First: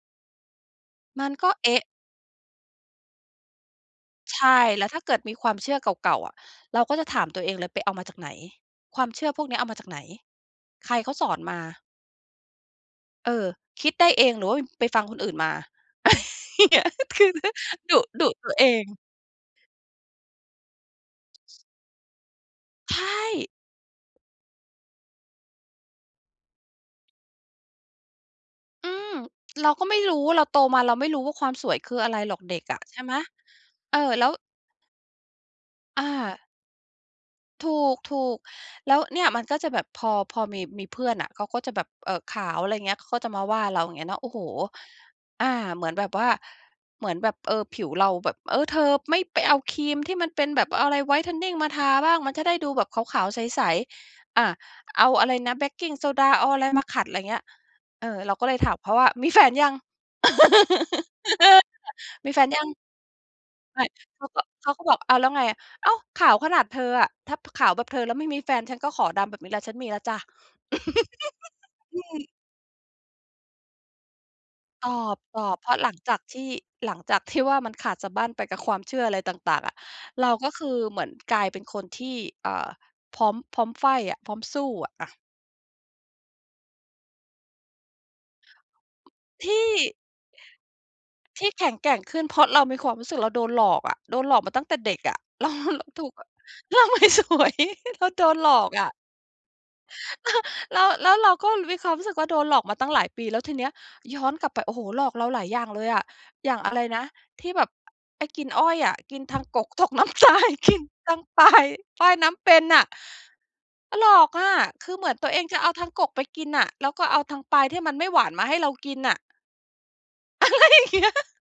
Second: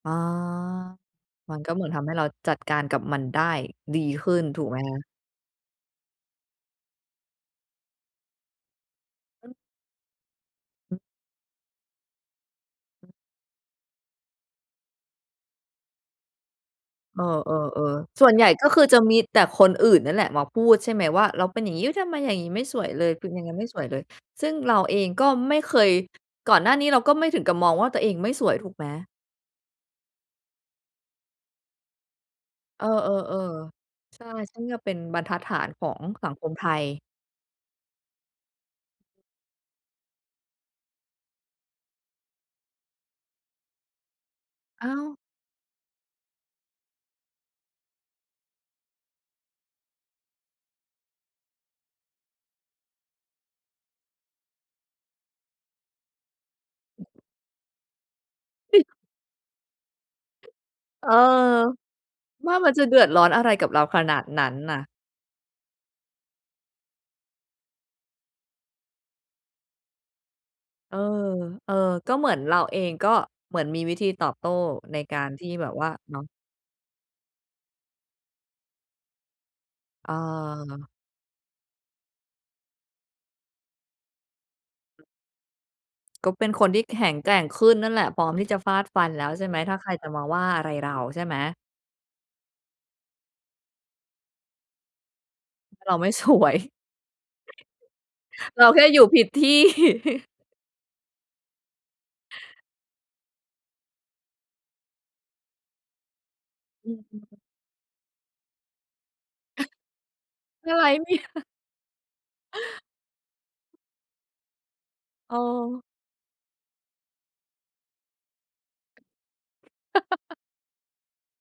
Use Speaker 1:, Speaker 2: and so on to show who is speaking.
Speaker 1: อ๋อ
Speaker 2: มันก็
Speaker 1: มัน
Speaker 2: เ
Speaker 1: ก
Speaker 2: อ
Speaker 1: ็
Speaker 2: ๊
Speaker 1: เหม
Speaker 2: ะ
Speaker 1: ือนทำให้เราจัดการกับมันได้ดีขึ้
Speaker 2: ใช
Speaker 1: น ถ
Speaker 2: ่
Speaker 1: ูกไหม
Speaker 2: แล้ว
Speaker 1: ค
Speaker 2: ถ้
Speaker 1: ะ?
Speaker 2: าเกิดมีความเชื่อเก่า ๆ อะ เราก็จะถามตัวเองเลยไปเอามาจากไหน? ความเชื่อพวก
Speaker 1: อื
Speaker 2: เน
Speaker 1: อ
Speaker 2: ี้ยเอามาจากไหน? ใคร
Speaker 1: อือ
Speaker 2: เขาสอนมา?
Speaker 1: อือ
Speaker 2: เออ คิดได้เองหรือว่า อ ไปฟังคนอื่นมา? ค
Speaker 1: เอ
Speaker 2: ือ
Speaker 1: อ
Speaker 2: ดุ
Speaker 1: ๆ ๆ ส
Speaker 2: ดุ
Speaker 1: ่วนให
Speaker 2: ต
Speaker 1: ญ
Speaker 2: ั
Speaker 1: ่
Speaker 2: วเอ
Speaker 1: ก็คื
Speaker 2: ง
Speaker 1: อจะมีแต่คนอื่นนั่นแหละมาพูดใช่ไหม? ว่าเราเป็นอย่างงี้ ทำไมอย่างงี้ไม่สวย
Speaker 2: ใช
Speaker 1: เลย เป็นยังไ
Speaker 2: ่
Speaker 1: งไม่สวยเลย ซึ่งเราเองก็ไม่เคย ก่อนหน้านี้เราก็ไม่ถึงกับมองว่าตัวเองไม่สวยถูกไหม?
Speaker 2: อืม เราก็ไม่รู้ว่า เราโตมาเราไม่รู้ว่าความสวยคืออะไรหรอกเด็กอะ
Speaker 1: เออ
Speaker 2: ใช่ไหม
Speaker 1: ๆ
Speaker 2: เออ
Speaker 1: ๆ ใช
Speaker 2: แล
Speaker 1: ่
Speaker 2: ้ว
Speaker 1: ซึ่งก็เป็นบรรทัดฐานของ
Speaker 2: อ
Speaker 1: สัง
Speaker 2: า
Speaker 1: คมไทย
Speaker 2: ถูก ๆ แล้วเนี่ยมันก็จะแบบพอ พอมี มีเพื่อนน่ะ เขาก็จะแบบ เอ่อ ขาว อะไรเงี้ย เขาก็จะมาว่าเรา อย่างเงี้ยเนาะ โอ้โฮ
Speaker 1: อ้าว
Speaker 2: อา เหมือนแบบว่า เหมือนแบบ เออ ผิวเราแบบ "เออ เธอไม่ไปเอาครีมที่มันเป็นแบบอะไร ไวท์เทนนิ่งมาทาบ้าง มันจะได้ดูแบบขาว ๆ ใส ๆ อะ เอาอะไรนะ แบคกิ้งโซดา เอาอะไรมาขัด" อะไรเงี้ย เออ เราก็เลยถามเขาว่า "มีแฟนยัง?"
Speaker 1: เออ
Speaker 2: "มีแฟน
Speaker 1: ว่า
Speaker 2: ยั
Speaker 1: ม
Speaker 2: ง?"
Speaker 1: ันจะเดือดร้อนอะไรกับเ
Speaker 2: ไ
Speaker 1: ร
Speaker 2: ม
Speaker 1: า
Speaker 2: ่
Speaker 1: ขนา
Speaker 2: เข
Speaker 1: ด
Speaker 2: าก
Speaker 1: น
Speaker 2: ็
Speaker 1: ั้น
Speaker 2: เขา
Speaker 1: น่
Speaker 2: ก
Speaker 1: ะ
Speaker 2: ็บอก "อ้าว แล้วไง" อ้าว ขาวขนาดเธออะ ถ้าขาวแบบเธอแล้วไม่มีแฟนฉันก็ขอดำแบบนี้แหละ ฉันมีแล้วจ้ะ
Speaker 1: เออ
Speaker 2: อ
Speaker 1: เออ ก
Speaker 2: ื
Speaker 1: ็เ
Speaker 2: ม
Speaker 1: หมือนเราเองก็เหมือนมีวิธีตอบโต้
Speaker 2: ต
Speaker 1: ในการที่
Speaker 2: อบ ๆ เ
Speaker 1: แบ
Speaker 2: พร
Speaker 1: บ
Speaker 2: าะ
Speaker 1: ว
Speaker 2: ห
Speaker 1: ่า
Speaker 2: ลังจ
Speaker 1: เนา
Speaker 2: าก
Speaker 1: ะ
Speaker 2: ที่ หลังจากที่ว่ามันขาดสะบั้นไปกับความเชื่ออะไรต่าง ๆ อะ
Speaker 1: เ
Speaker 2: เราก็คือ
Speaker 1: ออ
Speaker 2: เหมือนกลายเป็นคนที่ เอ่อ พร้อม พร้อมไฟต์อะ พร้อมสู้อะ อะ
Speaker 1: ก็เป็นคนที่แข็งแกร่งขึ้นนั่นแหละ พร้อมที่จะฟาดฟันแล้วใช
Speaker 2: ท
Speaker 1: ่ไหม
Speaker 2: ี่
Speaker 1: ถ้าใครจะมาว่าอะไรเราใช่ไหม?
Speaker 2: ที่แข็งแกร่งขึ้นเพราะเรามีความรู้สึกเราโดนหลอกอะ โดนหลอกมาตั้งแต่เด็กอะ เร
Speaker 1: อ
Speaker 2: า
Speaker 1: เรา
Speaker 2: ถ
Speaker 1: ไม
Speaker 2: ู
Speaker 1: ่
Speaker 2: กอ
Speaker 1: ส
Speaker 2: ะ
Speaker 1: วย
Speaker 2: เราไม่สวย เราโดนหล
Speaker 1: เ
Speaker 2: อ
Speaker 1: รา
Speaker 2: ก
Speaker 1: แค
Speaker 2: อ
Speaker 1: ่
Speaker 2: ะ
Speaker 1: อยู่ผิด ที่
Speaker 2: แล้ว แล้วเราก็มีความรู้สึกว่า โดนหลอกมาตั้งหลายปี แล้วทีเนี้ยย้อนกลับไป โอ้โฮ หลอกเราหลายอย่างเลยอะ อย่างอะไร
Speaker 1: อื
Speaker 2: นะ
Speaker 1: ม ๆ
Speaker 2: ที่แบบไอ้กินอ้อยอะ กิน ทางกก ตกน้ำตาย ก
Speaker 1: อะ
Speaker 2: ิ
Speaker 1: ไ
Speaker 2: น
Speaker 1: รเน
Speaker 2: ทั
Speaker 1: ี่
Speaker 2: ้ง
Speaker 1: ย
Speaker 2: ปลาย ป้ายน้ำเป็นน่ะ อา หลอกอะ คือเหมือนตั
Speaker 1: อ
Speaker 2: ว
Speaker 1: ๋
Speaker 2: เองจะเอา
Speaker 1: อ
Speaker 2: ทางกกไปกินน่ะ แล้วก็เอาทางปลายที่มันไม่หวานมาให้เรากินน่ะ อะไรอย่างเงี้ย